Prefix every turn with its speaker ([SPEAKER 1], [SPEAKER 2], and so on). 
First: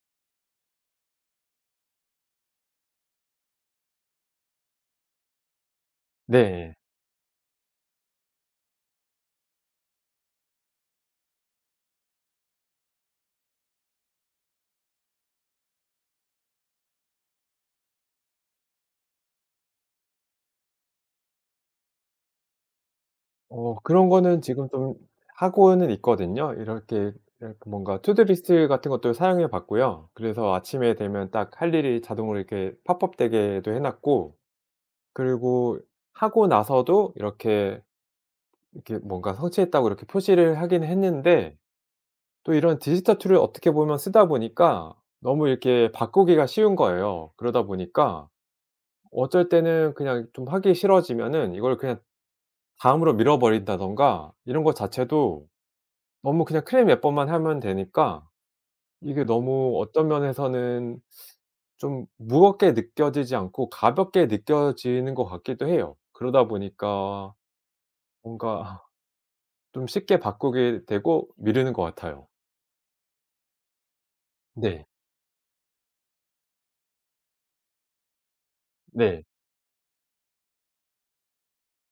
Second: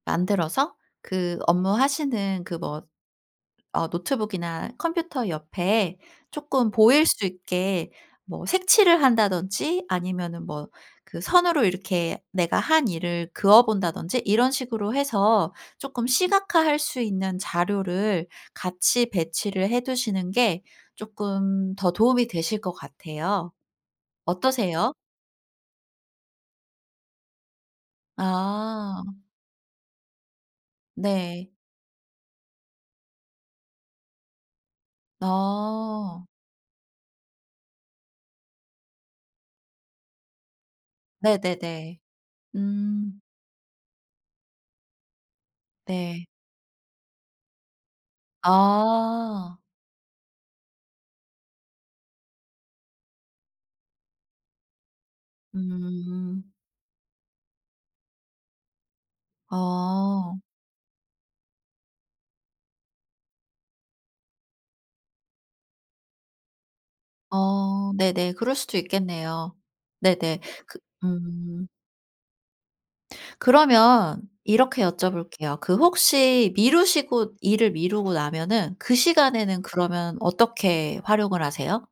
[SPEAKER 1] 만들어서 그 업무하시는 그 뭐 어 노트북이나 컴퓨터 옆에 쪼끔
[SPEAKER 2] 네.
[SPEAKER 1] 보일 수 있게 뭐 색칠을 한다든지 아니면은 뭐 그 선으로 이렇게 내가 한 일을 그어 본다든지 이런 식으로 해서 쪼끔 시각화할 수 있는 자료를 같이 배치를 해 두시는 게 쪼끔 더 도움이 되실 것 같아요.
[SPEAKER 2] 어 그런 거는 지금
[SPEAKER 1] 어떠세요?
[SPEAKER 2] 좀 하고는 있거든요. 이렇게 이렇게 뭔가 투두 리스트 같은
[SPEAKER 1] 아.
[SPEAKER 2] 것도 사용해 봤고요. 그래서 아침에 되면
[SPEAKER 1] 네.
[SPEAKER 2] 딱 할 일이 자동으로 이렇게 팝업 되게도 해 놨고 그리고
[SPEAKER 1] 어.
[SPEAKER 2] 하고 나서도 이렇게, 이렇게 뭔가 성취했다고 이렇게 표시를 하긴 했는데
[SPEAKER 1] 네네네.
[SPEAKER 2] 또 이런 디지털
[SPEAKER 1] 음.
[SPEAKER 2] 툴을 어떻게 보면 쓰다 보니까 너무 이렇게
[SPEAKER 1] 네.
[SPEAKER 2] 바꾸기가 쉬운 거예요. 그러다 보니까 어쩔
[SPEAKER 1] 아.
[SPEAKER 2] 때는 그냥 좀 하기 싫어지면은 이걸 그냥 다음으로 미 버린다든가 이런 거 자체도 너무
[SPEAKER 1] 음.
[SPEAKER 2] 그냥 클릭 몇 번만 하면 되니까 이게 너무 어떤
[SPEAKER 1] 어.
[SPEAKER 2] 면에서는 좀 무겁게 느껴지지 않고 가볍게 느껴지는 것 같기도 해요. 그러다 보니까
[SPEAKER 1] 어. 네네. 그럴
[SPEAKER 2] 뭔가
[SPEAKER 1] 수도
[SPEAKER 2] 아
[SPEAKER 1] 있겠네요.
[SPEAKER 2] 좀 쉽게
[SPEAKER 1] 네네. 그
[SPEAKER 2] 바꾸게 되고
[SPEAKER 1] 음.
[SPEAKER 2] 미루는 것 같아요.
[SPEAKER 1] 그러면 이렇게
[SPEAKER 2] 네.
[SPEAKER 1] 여쭤볼게요. 그 혹시 미루시고 일을 미루고 나면은 그
[SPEAKER 2] 네.
[SPEAKER 1] 시간에는 그러면 어떻게 활용을 하세요?